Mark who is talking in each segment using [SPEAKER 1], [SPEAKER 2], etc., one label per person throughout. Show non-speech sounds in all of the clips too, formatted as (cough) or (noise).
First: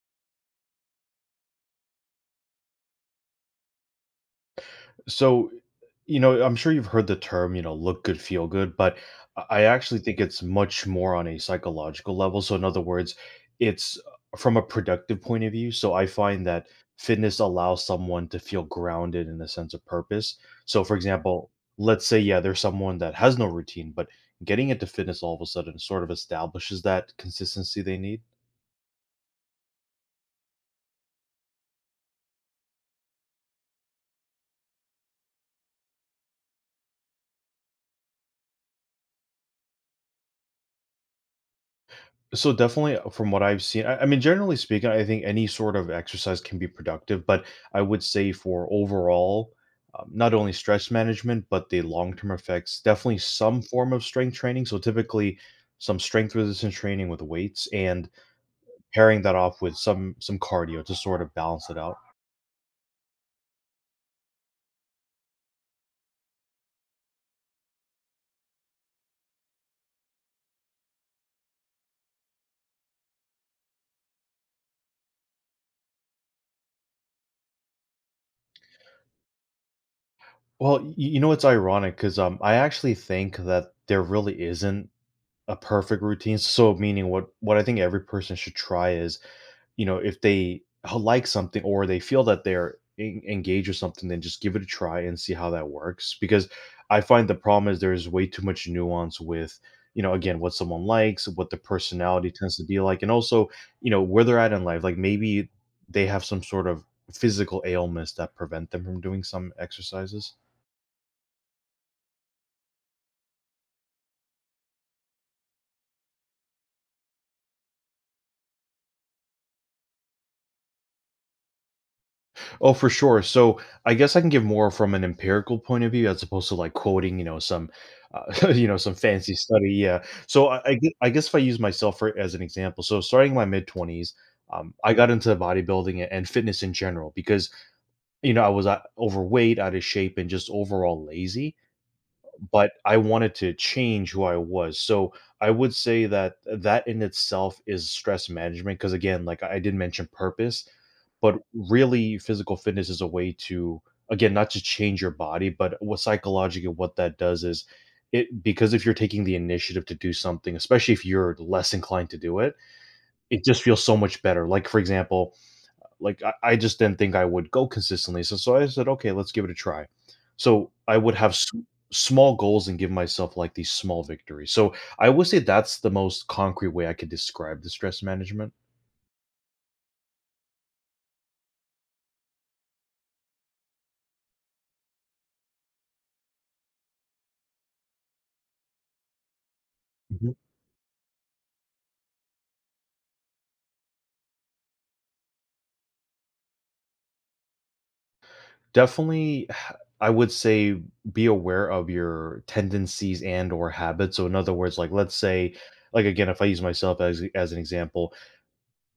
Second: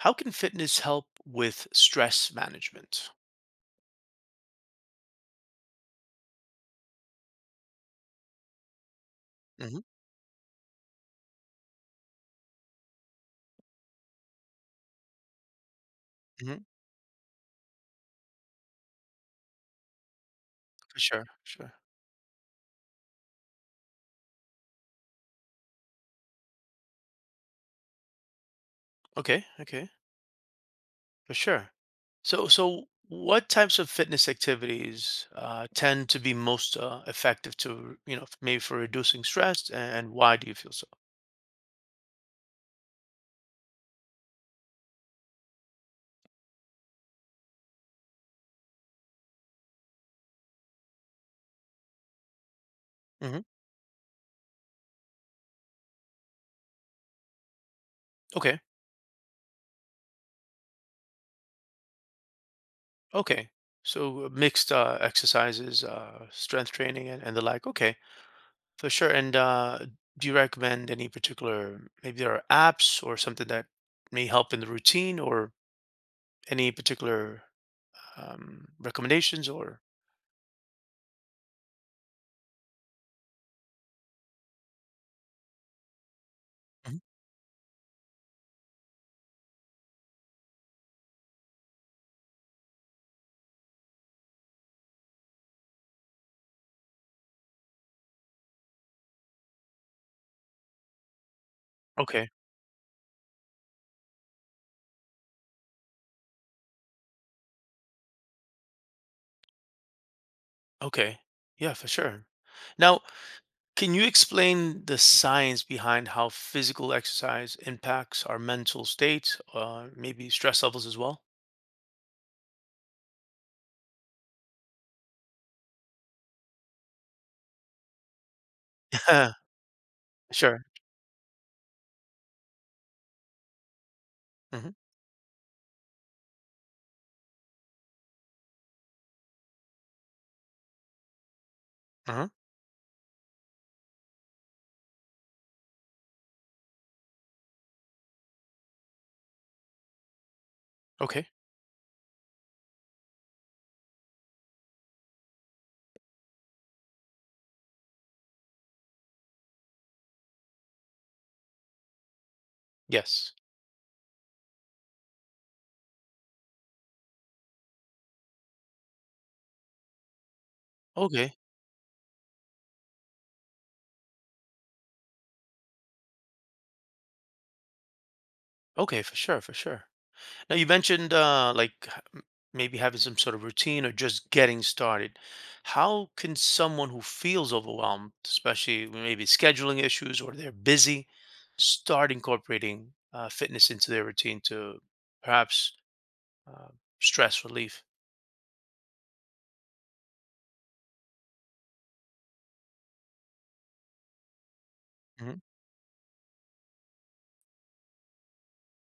[SPEAKER 1] How can fitness help with stress management?
[SPEAKER 2] So, you know, I'm sure you've heard the term, you know, look good, feel good, but I
[SPEAKER 1] Mhm,
[SPEAKER 2] actually think it's much more on a psychological level. So, in other words, it's from a productive point of view. So, I find
[SPEAKER 1] mhm,
[SPEAKER 2] that fitness allows someone to feel grounded in a sense of purpose. So, for
[SPEAKER 1] for sure,
[SPEAKER 2] example,
[SPEAKER 1] sure.
[SPEAKER 2] let's say, yeah, there's someone that has no routine, but getting into fitness all of a sudden sort of establishes that consistency they need.
[SPEAKER 1] Okay, okay, for sure. So what types of fitness activities tend to be most effective to, you know, maybe for reducing stress, and why do you feel so?
[SPEAKER 2] So definitely from what I've seen, I mean, generally speaking, I think any sort of exercise can be productive, but I would say for overall, not only stress management, but the long-term effects, definitely
[SPEAKER 1] Hmm.
[SPEAKER 2] some form of strength training. So typically some strength resistance training with weights and
[SPEAKER 1] Okay,
[SPEAKER 2] pairing that off with some cardio to sort of balance it out.
[SPEAKER 1] okay. So mixed exercises, strength training, and the like. Okay, for sure. And do you recommend any particular, maybe there are apps or something that may help in the routine, or any particular recommendations or?
[SPEAKER 2] Well, you know, it's ironic because I actually think that there really isn't a perfect routine. So
[SPEAKER 1] Mhm.
[SPEAKER 2] meaning what I think every person should try is you know, if they like something or they feel that they're en engaged with something, then just give it a try and see how that works, because I find the problem is there's way too much nuance with, you know, again, what someone likes, what the
[SPEAKER 1] Okay.
[SPEAKER 2] personality tends to be like, and also, you know, where they're at in life, like, maybe they have some sort of physical ailments that prevent them from doing some exercises.
[SPEAKER 1] Okay. Yeah, for sure. Now, can you explain the science behind how physical exercise impacts our mental state, maybe stress levels as well?
[SPEAKER 2] Oh, for sure. So I guess I can give more from an empirical point of view as opposed to like quoting, you know, some, (laughs) you know, some
[SPEAKER 1] (laughs)
[SPEAKER 2] fancy study. Yeah. So
[SPEAKER 1] Sure.
[SPEAKER 2] I guess if I use myself for, as an example, so starting my mid twenties,
[SPEAKER 1] Hmm.
[SPEAKER 2] I got into bodybuilding and fitness in general because you know I was overweight, out of shape, and just overall lazy
[SPEAKER 1] Uh.
[SPEAKER 2] but I wanted to change who I was. So I would say that that in itself is stress management because again, like I did mention purpose,
[SPEAKER 1] Okay.
[SPEAKER 2] but really physical fitness is a way to again not to change your body, but what psychologically what that does is it because if you're taking the initiative to do something, especially if you're less inclined to do it,
[SPEAKER 1] Yes.
[SPEAKER 2] it just feels so much better. Like for example, like I just didn't think I would go consistently. So I said, okay, let's give it a try. So I would have
[SPEAKER 1] Okay.
[SPEAKER 2] small goals and give myself like these small victories. So I would say that's the most concrete way I could describe the stress management.
[SPEAKER 1] Okay. For sure. For sure. Now you mentioned maybe having some sort of routine or just getting started. How can someone who feels overwhelmed, especially with maybe scheduling issues
[SPEAKER 2] Mhm.
[SPEAKER 1] or they're busy, start incorporating fitness into their routine to perhaps uh, stress relief?
[SPEAKER 2] Definitely, (sighs) I would say be aware of your tendencies and or habits. So in other words, like let's
[SPEAKER 1] Mm-hmm.
[SPEAKER 2] say, like again, if I use myself as an example,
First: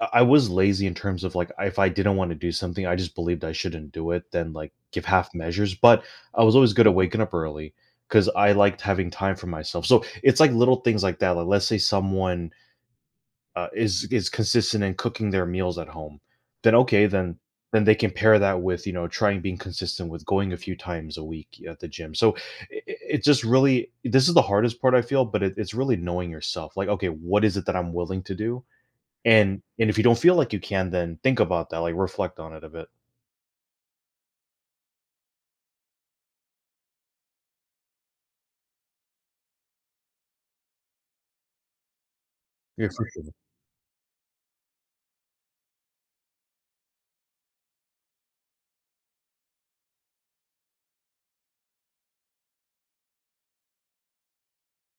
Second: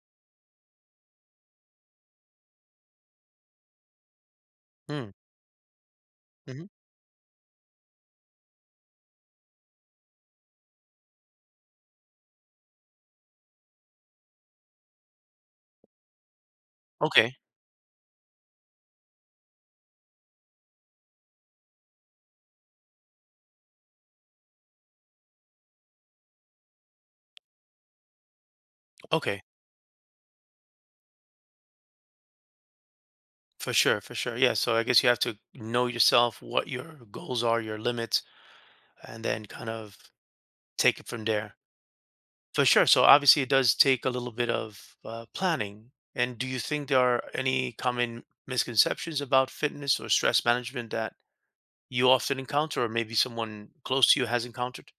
[SPEAKER 2] I was lazy in terms of, like, if I didn't wanna do something, I just believed I shouldn't do it, then, like, give half measures, but I was
[SPEAKER 1] Mm-hmm.
[SPEAKER 2] always good at waking up early because I liked having time for myself, so it's, like, little things like that, like, let's say someone, is consistent in cooking their meals at home, then okay,
[SPEAKER 1] Okay.
[SPEAKER 2] then they can pair that with, you know, trying being consistent with going a few times a week at the gym, so I it just really this is the hardest part I feel, but it's really knowing yourself, like, "Okay, what is it that I'm willing to do?"
[SPEAKER 1] Okay.
[SPEAKER 2] And if you don't feel like you can, then think about that, like, reflect on it a bit.
[SPEAKER 1] For sure. For sure. Yeah. So I guess you have to know yourself, what your goals are, your limits, and then kind of take it from there. For sure.
[SPEAKER 2] Yeah,
[SPEAKER 1] So
[SPEAKER 2] for sure.
[SPEAKER 1] obviously, it does take a little bit of planning. And do you think there are any common misconceptions about fitness or stress management that you often encounter, or maybe someone close to you has encountered?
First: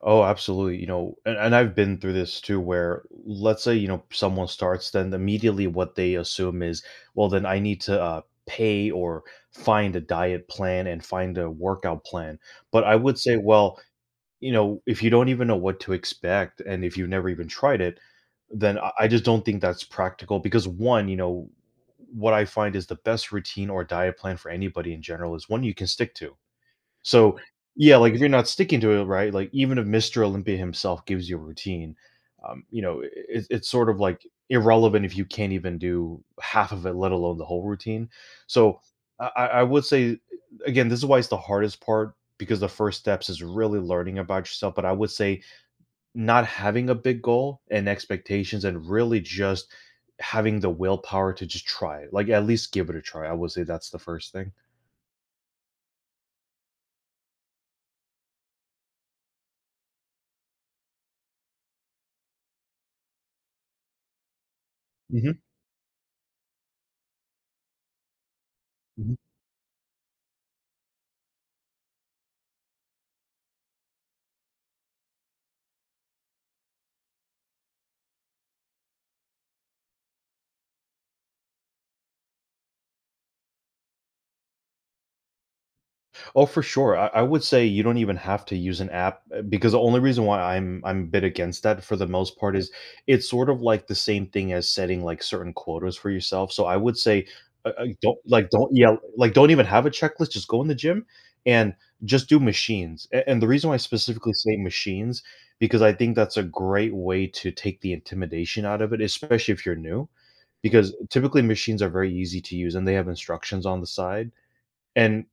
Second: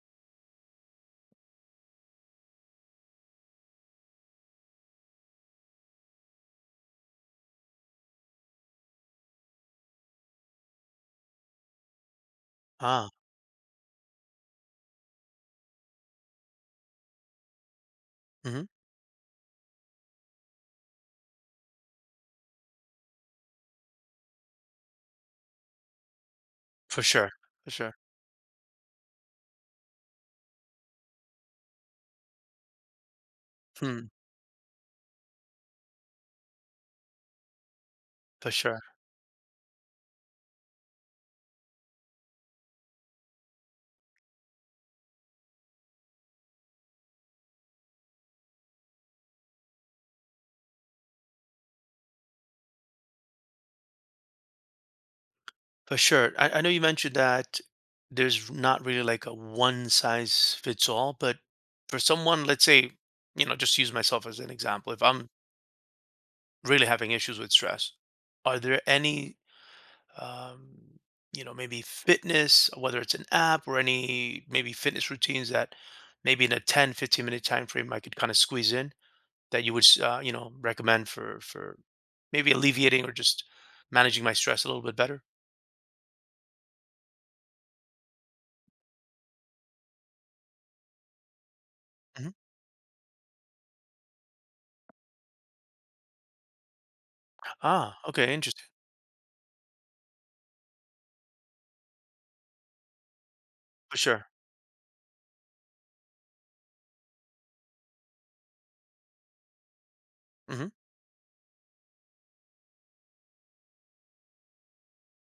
[SPEAKER 2] Oh, absolutely, you know, and I've been through this too where, let's say, you know, someone starts, then immediately what they assume is, "Well, then I need to, pay or find a diet plan and find a workout plan." But I
[SPEAKER 1] Ah,
[SPEAKER 2] would say, well, you know, if you don't even know what to expect and if you've never even tried it,
[SPEAKER 1] hmm,
[SPEAKER 2] then I just don't think that's practical because one, you know, what I find is the best routine or diet plan for anybody in general is one you can stick to
[SPEAKER 1] for sure,
[SPEAKER 2] so,
[SPEAKER 1] for sure,
[SPEAKER 2] yeah, like, if you're not sticking to it, right, like, even if Mr. Olympia himself gives you a routine, you know, I it's sort of,
[SPEAKER 1] hmm.
[SPEAKER 2] like, irrelevant if you can't even do half of it, let alone the whole routine.
[SPEAKER 1] For
[SPEAKER 2] So,
[SPEAKER 1] sure,
[SPEAKER 2] I would say, again, this is why it's the hardest part because the first steps is really learning about yourself, but I would say not having a big goal and expectations and really just having the willpower to just try it, like, at least give it a try. I would say that's the first thing.
[SPEAKER 1] for sure. I know you mentioned that there's not really like a one size fits all, but for someone, let's say, you know, just use myself as an example. If I'm
[SPEAKER 2] Mhm.
[SPEAKER 1] really having issues with stress, are there
[SPEAKER 2] Mhm.
[SPEAKER 1] any um, you know, maybe fitness, whether it's an app or any maybe fitness routines that maybe in a 10-15 minute time frame I could kind of squeeze in that you would, you know, recommend for maybe alleviating or just managing my stress a little bit better.
[SPEAKER 2] Oh, for sure. I would say you don't even have to use an app because the only reason why I'm a bit against that for the
[SPEAKER 1] Hmm.
[SPEAKER 2] most part is it's sort of like the same thing as setting like certain quotas for yourself. So I would say
[SPEAKER 1] Ah,
[SPEAKER 2] don't
[SPEAKER 1] okay,
[SPEAKER 2] like
[SPEAKER 1] interesting.
[SPEAKER 2] don't yeah like don't even have a checklist. Just go in the gym and just do machines. And the reason why I
[SPEAKER 1] For sure.
[SPEAKER 2] specifically say machines because I think that's a great way to take the intimidation out of it, especially if you're new.
[SPEAKER 1] Hmm.
[SPEAKER 2] Because typically machines are very easy to use and they have instructions on the side. And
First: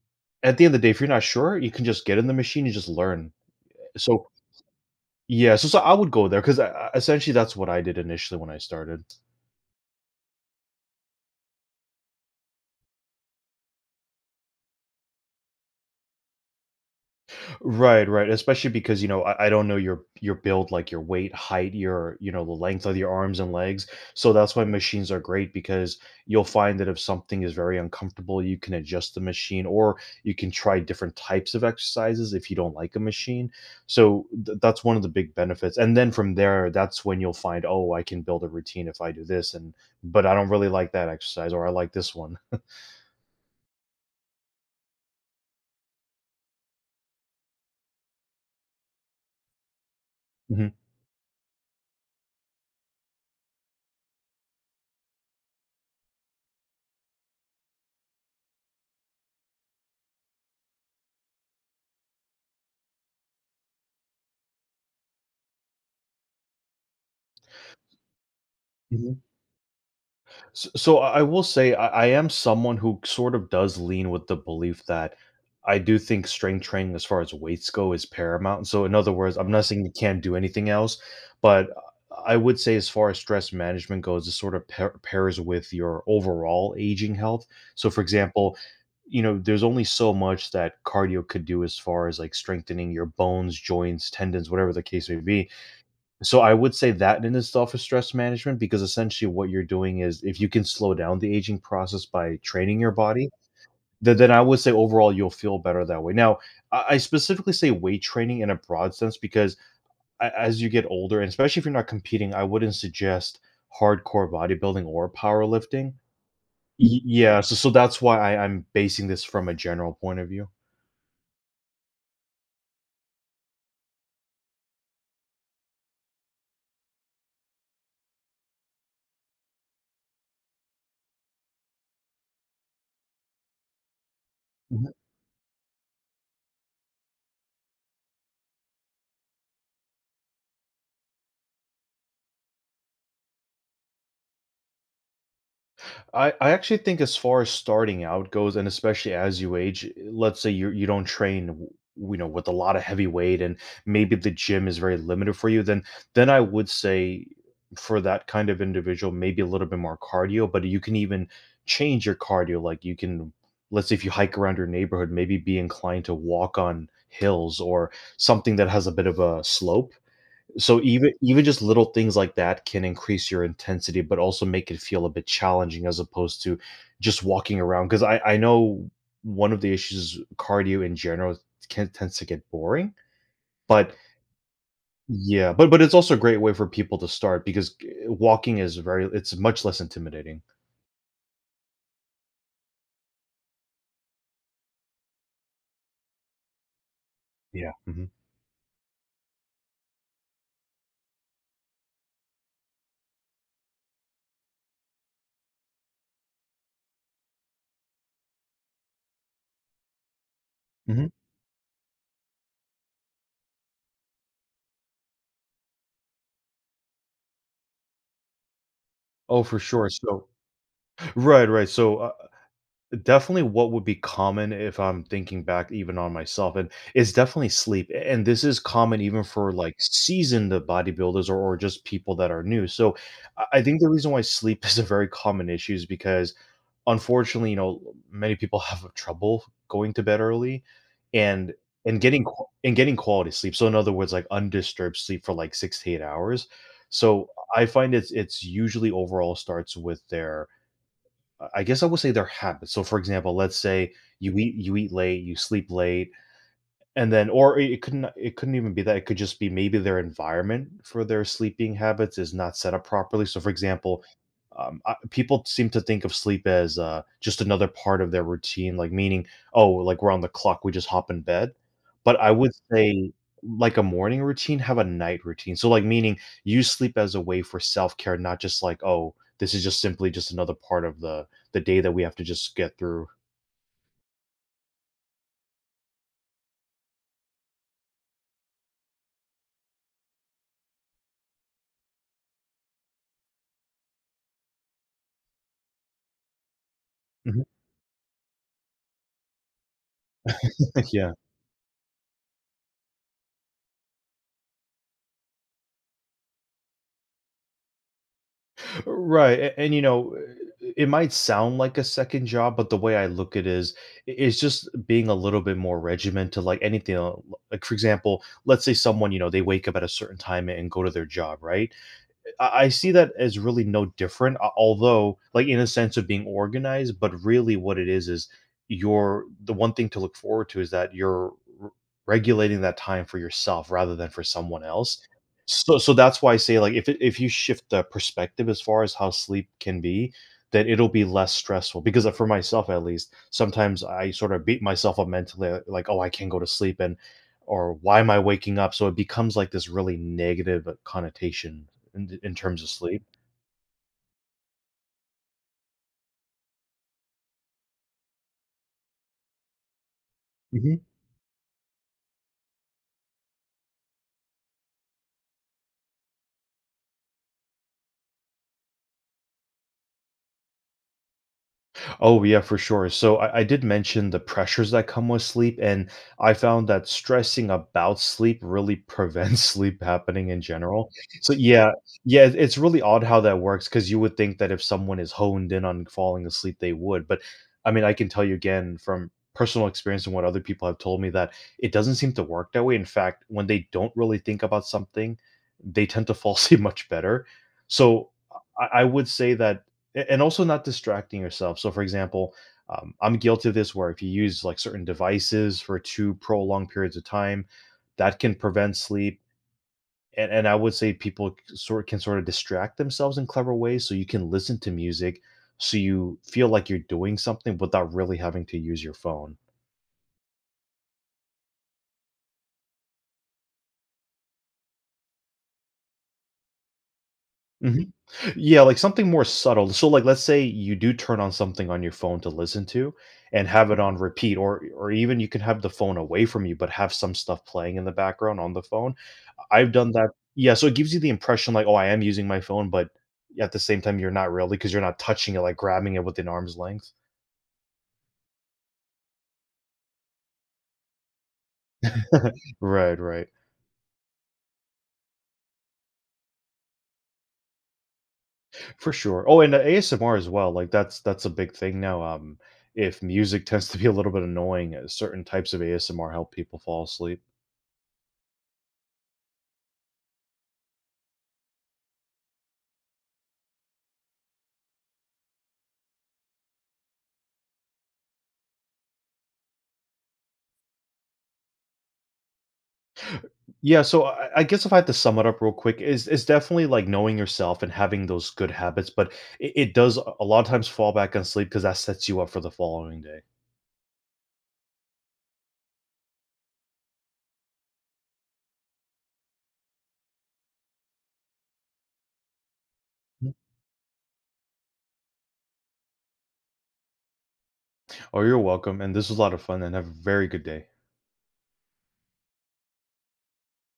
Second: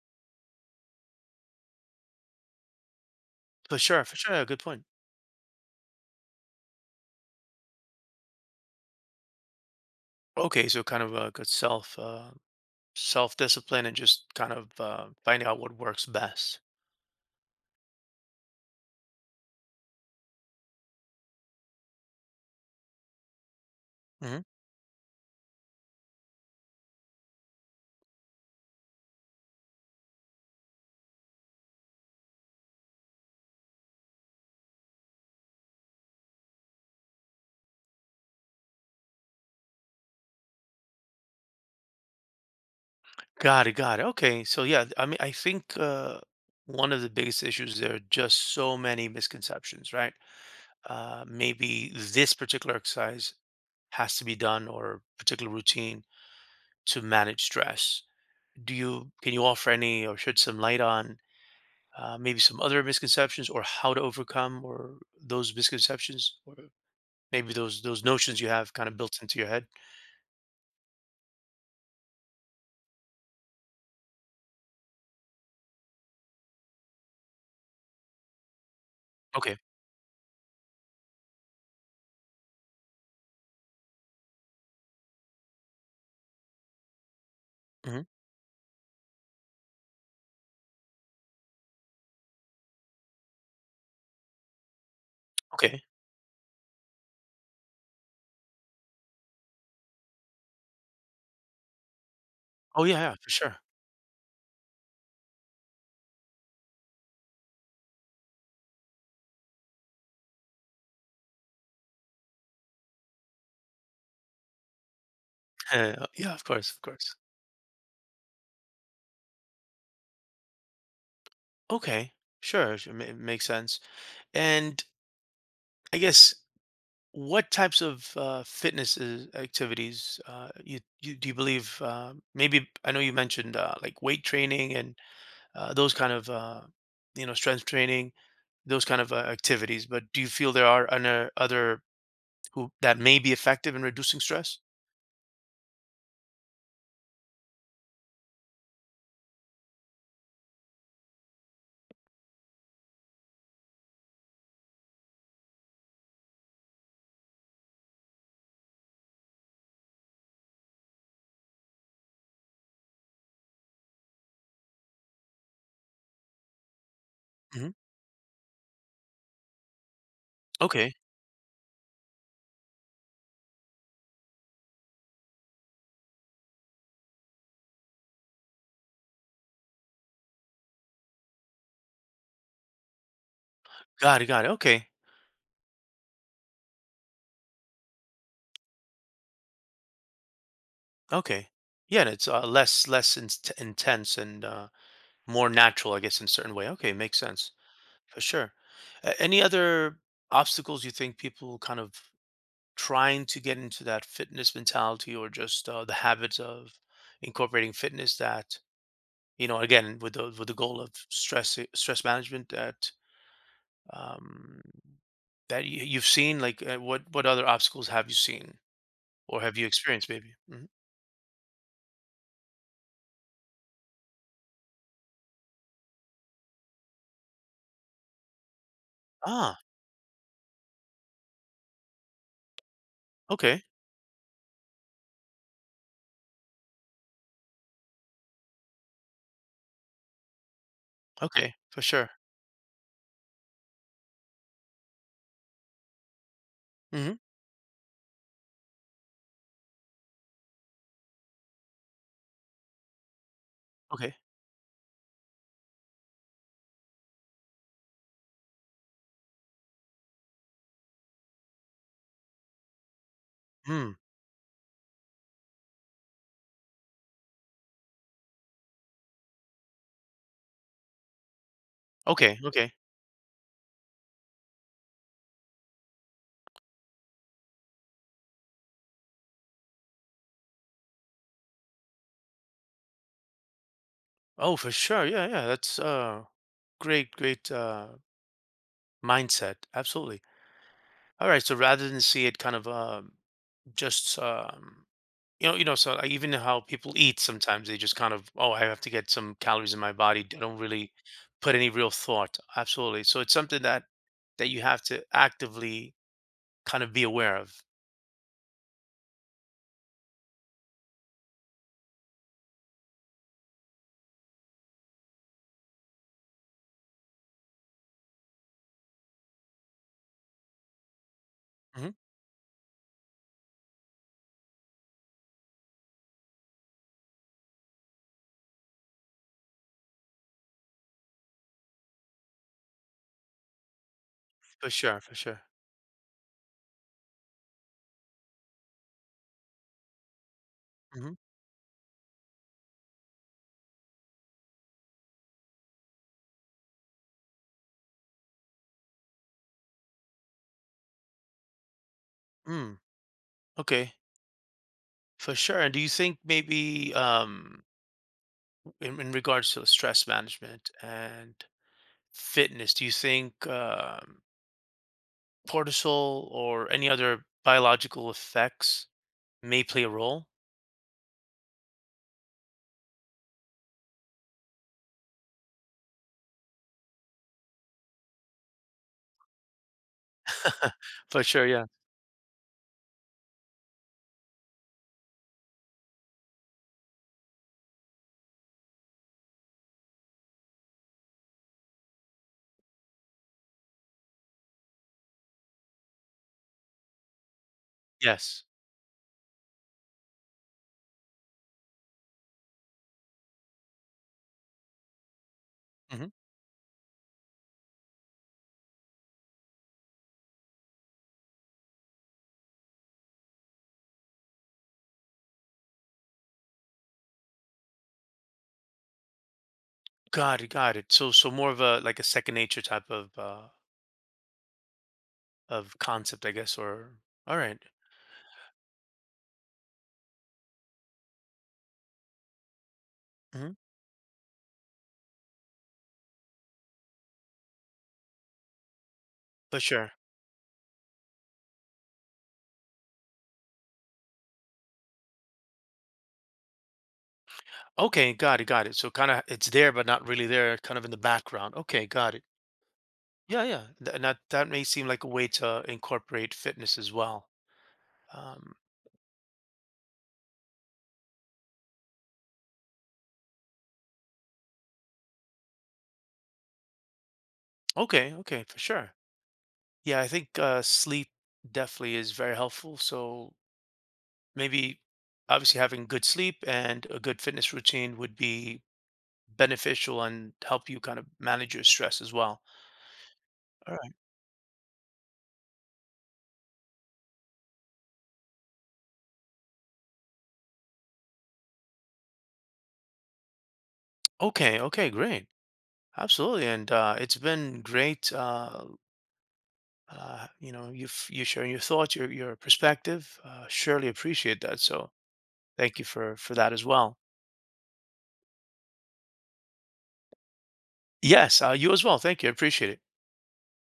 [SPEAKER 2] at the end of the day, if you're not sure, you can just get in the machine and just learn.
[SPEAKER 1] For sure. For
[SPEAKER 2] So,
[SPEAKER 1] sure. Good point.
[SPEAKER 2] yeah, so I would go there because essentially that's what I did initially when I started.
[SPEAKER 1] Okay, so kind of a good self self discipline and just kind of finding out what works best.
[SPEAKER 2] Right, right. Especially because, you know, I don't know your build, like your weight, height, your, you know, the length of your arms and legs. So
[SPEAKER 1] Mhm.
[SPEAKER 2] that's why machines are great because you'll find that if something is very uncomfortable, you can adjust the machine or you can try different types of exercises if you don't like a machine. So that's one of the big benefits. And then from there, that's when you'll find, oh, I can build a routine if I do this and but I don't really like that exercise or I like this one.
[SPEAKER 1] Got it, got it. Okay, so yeah, I mean, I think one of the biggest issues there are just so many misconceptions, right?
[SPEAKER 2] Mhm.
[SPEAKER 1] Maybe this particular exercise has to be done or particular routine to manage stress. Do you, can you offer any or shed some light on maybe some other misconceptions or how to overcome or those misconceptions or maybe those notions you have kind of built into your head?
[SPEAKER 2] So I will say I am someone who sort of does lean with the belief that I do think strength training as far as weights go is paramount. So in other words, I'm
[SPEAKER 1] Okay.
[SPEAKER 2] not saying you can't do anything else, but I would say as far as stress management goes, it sort of pairs with your overall aging health. So for
[SPEAKER 1] Hmm.
[SPEAKER 2] example, you know, there's only so much that cardio could do as far as like strengthening your bones, joints, tendons, whatever the case may be.
[SPEAKER 1] Okay.
[SPEAKER 2] So I would say that in itself is stress management because essentially what you're doing is if you can slow down the aging process by training
[SPEAKER 1] Oh
[SPEAKER 2] your
[SPEAKER 1] yeah, yeah,
[SPEAKER 2] body,
[SPEAKER 1] for sure.
[SPEAKER 2] then I would say overall you'll feel better that way. Now, I specifically say weight training in a broad sense because as you get older, and especially if you're not competing, I wouldn't suggest hardcore bodybuilding or powerlifting.
[SPEAKER 1] (laughs) Yeah, of course, of course.
[SPEAKER 2] Yeah, so that's why I'm basing this from a general point of view.
[SPEAKER 1] Okay, sure, sure, it makes sense. And I guess what types of activities you do you believe? Maybe I know you mentioned like weight training and those kind of you know, strength training, those kind of activities. But do you feel there are other who that may be effective in reducing stress?
[SPEAKER 2] I actually think as far as starting out goes, and especially as you age, let's say you don't train, you know, with a lot of heavy weight, and maybe the gym is very limited for you. Then I would say for that kind of individual, maybe a little bit more cardio, but you can even change your cardio. Like you can, let's say if you hike around your neighborhood, maybe be inclined to walk on hills
[SPEAKER 1] Hmm.
[SPEAKER 2] or something that has a bit of a slope so
[SPEAKER 1] Okay,
[SPEAKER 2] even just little things like that can increase your intensity, but also make it feel a bit challenging as opposed to just walking around. Because I know one of the issues is cardio in general can tends to get boring, but
[SPEAKER 1] got it, got it. Okay,
[SPEAKER 2] yeah, but it's also a great way for people to start because walking is very it's much less intimidating.
[SPEAKER 1] okay. Yeah, and it's intense and more natural, I guess, in a certain way. Okay, makes sense.
[SPEAKER 2] Yeah. Hmm.
[SPEAKER 1] For sure. Any other obstacles you think people kind of trying to get into that fitness mentality or just the habits of incorporating fitness that, you know, again, with the goal of
[SPEAKER 2] Hmm.
[SPEAKER 1] stress management that um that you've seen like what other obstacles have you seen or
[SPEAKER 2] Oh,
[SPEAKER 1] have
[SPEAKER 2] for
[SPEAKER 1] you
[SPEAKER 2] sure.
[SPEAKER 1] experienced
[SPEAKER 2] So
[SPEAKER 1] maybe? Mhm.
[SPEAKER 2] right, right. So definitely what would be common if I'm thinking back even on myself, and it's definitely sleep, and this is common even for,
[SPEAKER 1] Ah,
[SPEAKER 2] like, seasoned bodybuilders or just people that are new, so I
[SPEAKER 1] okay.
[SPEAKER 2] think the reason why sleep (laughs) is a very common issue is because, unfortunately, many people (laughs) have trouble going to bed early and
[SPEAKER 1] Okay. For
[SPEAKER 2] and
[SPEAKER 1] sure.
[SPEAKER 2] getting qua and getting quality sleep. So, in other words, like, undisturbed sleep for, like, 6 to 8 hours.
[SPEAKER 1] Mhm.
[SPEAKER 2] So I find it's usually overall starts with their, I guess I would say, their habits. So, for example, let's say
[SPEAKER 1] Okay.
[SPEAKER 2] you eat late, you sleep late, and then, or it couldn't even be that, it could just be maybe their environment for their sleeping habits is not set up properly. So, for
[SPEAKER 1] Hmm.
[SPEAKER 2] example, people seem to think of sleep as, just another part of their routine, like, meaning, "Oh, like, we're on the clock, we just hop in bed." But I
[SPEAKER 1] Okay.
[SPEAKER 2] would
[SPEAKER 1] Okay.
[SPEAKER 2] say, like a morning routine, have a night routine. So, like, meaning, use sleep as a way for self-care, not just like, "Oh, this is just simply just another part of the day that we have to just get through."
[SPEAKER 1] Oh, for sure. Yeah, yeah. That's great great mindset, absolutely. All right, so rather than see it kind of just you know, so even how people eat,
[SPEAKER 2] Mhm.
[SPEAKER 1] sometimes they just kind of, oh, I have to get some calories in my body. I don't really
[SPEAKER 2] (laughs) Yeah.
[SPEAKER 1] put any real thought. Absolutely. So it's something that that you have to actively kind of be aware of.
[SPEAKER 2] Right. And, you know, it might sound like a second job, but the way I look at it is it's just being a little bit more regimented, like anything. Like, for example, let's say someone, you know, they wake up at a certain time and go to their job, right?
[SPEAKER 1] Hmm.
[SPEAKER 2] I see that as really no different, although like in a sense of being organized. But really, what it is you're the one thing to look forward to is that you're r- regulating that time for yourself rather than for someone
[SPEAKER 1] For
[SPEAKER 2] else.
[SPEAKER 1] sure, for sure.
[SPEAKER 2] So, so that's why I say, like, if you shift the perspective as far as how sleep can be, then it'll be
[SPEAKER 1] Hmm.
[SPEAKER 2] less stressful. Because for myself, at least, sometimes I sort of beat myself up mentally, like, oh, I can't go to sleep, and or why am I waking up? So it becomes like this really negative connotation in terms of
[SPEAKER 1] Mm,
[SPEAKER 2] sleep?
[SPEAKER 1] okay, for sure. And do you think maybe in regards to stress management
[SPEAKER 2] Mhm.
[SPEAKER 1] and fitness, do you think, cortisol or any other biological effects may play a role.
[SPEAKER 2] Oh, yeah, for sure. So I did mention the pressures that come with sleep, and I found that stressing about sleep really prevents (laughs) sleep happening in general.
[SPEAKER 1] (laughs) For
[SPEAKER 2] So
[SPEAKER 1] sure, yeah.
[SPEAKER 2] yeah, yeah, it's really odd how that works, because you would think that if someone is honed in on falling asleep, they would. But I mean, I can tell you again from personal experience and what other people have told me that it doesn't seem to work that way. In fact, when they don't really think about something, they tend to fall (laughs) asleep much better. So
[SPEAKER 1] Yes.
[SPEAKER 2] I would say that and also not distracting yourself. So, for example, I'm guilty of this, where if you use like certain devices for
[SPEAKER 1] Hmm.
[SPEAKER 2] too prolonged periods of time, that can prevent sleep. And I would say people c- sort can sort of distract themselves in clever ways. So you can listen to music, so you feel like you're doing something without really having to use your phone.
[SPEAKER 1] Got it, got it. So, so more of a like a second nature type of concept, I guess. Or all right.
[SPEAKER 2] Yeah, like something more subtle. So, like, let's say you do turn on something on your phone to listen to and
[SPEAKER 1] Mm-hmm.
[SPEAKER 2] have it on repeat, or even you can have the phone away from you but have some stuff playing in the background on the phone.
[SPEAKER 1] For
[SPEAKER 2] I've done
[SPEAKER 1] sure.
[SPEAKER 2] that. Yeah, so it gives you the impression like, oh, I am using my phone, but at the same time you're not really, because you're not touching it, like grabbing it within arm's length.
[SPEAKER 1] Okay, got it, got it. So kind of it's there, but not really there, kind of in the background. Okay, got it.
[SPEAKER 2] (laughs) Right, right.
[SPEAKER 1] Yeah, yeah. And that may seem like a way to incorporate fitness as well. Um,
[SPEAKER 2] For sure. Oh, and ASMR as well. Like, that's a big thing now. If music tends to be a little bit annoying, certain types of ASMR help people fall asleep.
[SPEAKER 1] okay, okay, for sure. Yeah, I think sleep definitely is very helpful. So maybe obviously having good sleep and a good fitness routine would be beneficial and help you kind of manage your stress as well. All
[SPEAKER 2] Yeah,
[SPEAKER 1] right.
[SPEAKER 2] so I guess if I had to sum it up real quick, is definitely like knowing yourself and having those good habits, but it does a lot of times fall back on sleep, because that sets you up for the following day.
[SPEAKER 1] Okay. Okay. Great. Absolutely. And it's been great. You know, you sharing your thoughts, your perspective.
[SPEAKER 2] Mhm.
[SPEAKER 1] Surely appreciate that. So thank you for that as well.
[SPEAKER 2] Oh, you're welcome, and this was a lot of fun, and have a very good day.
[SPEAKER 1] Yes. You as well. Thank you. I appreciate it.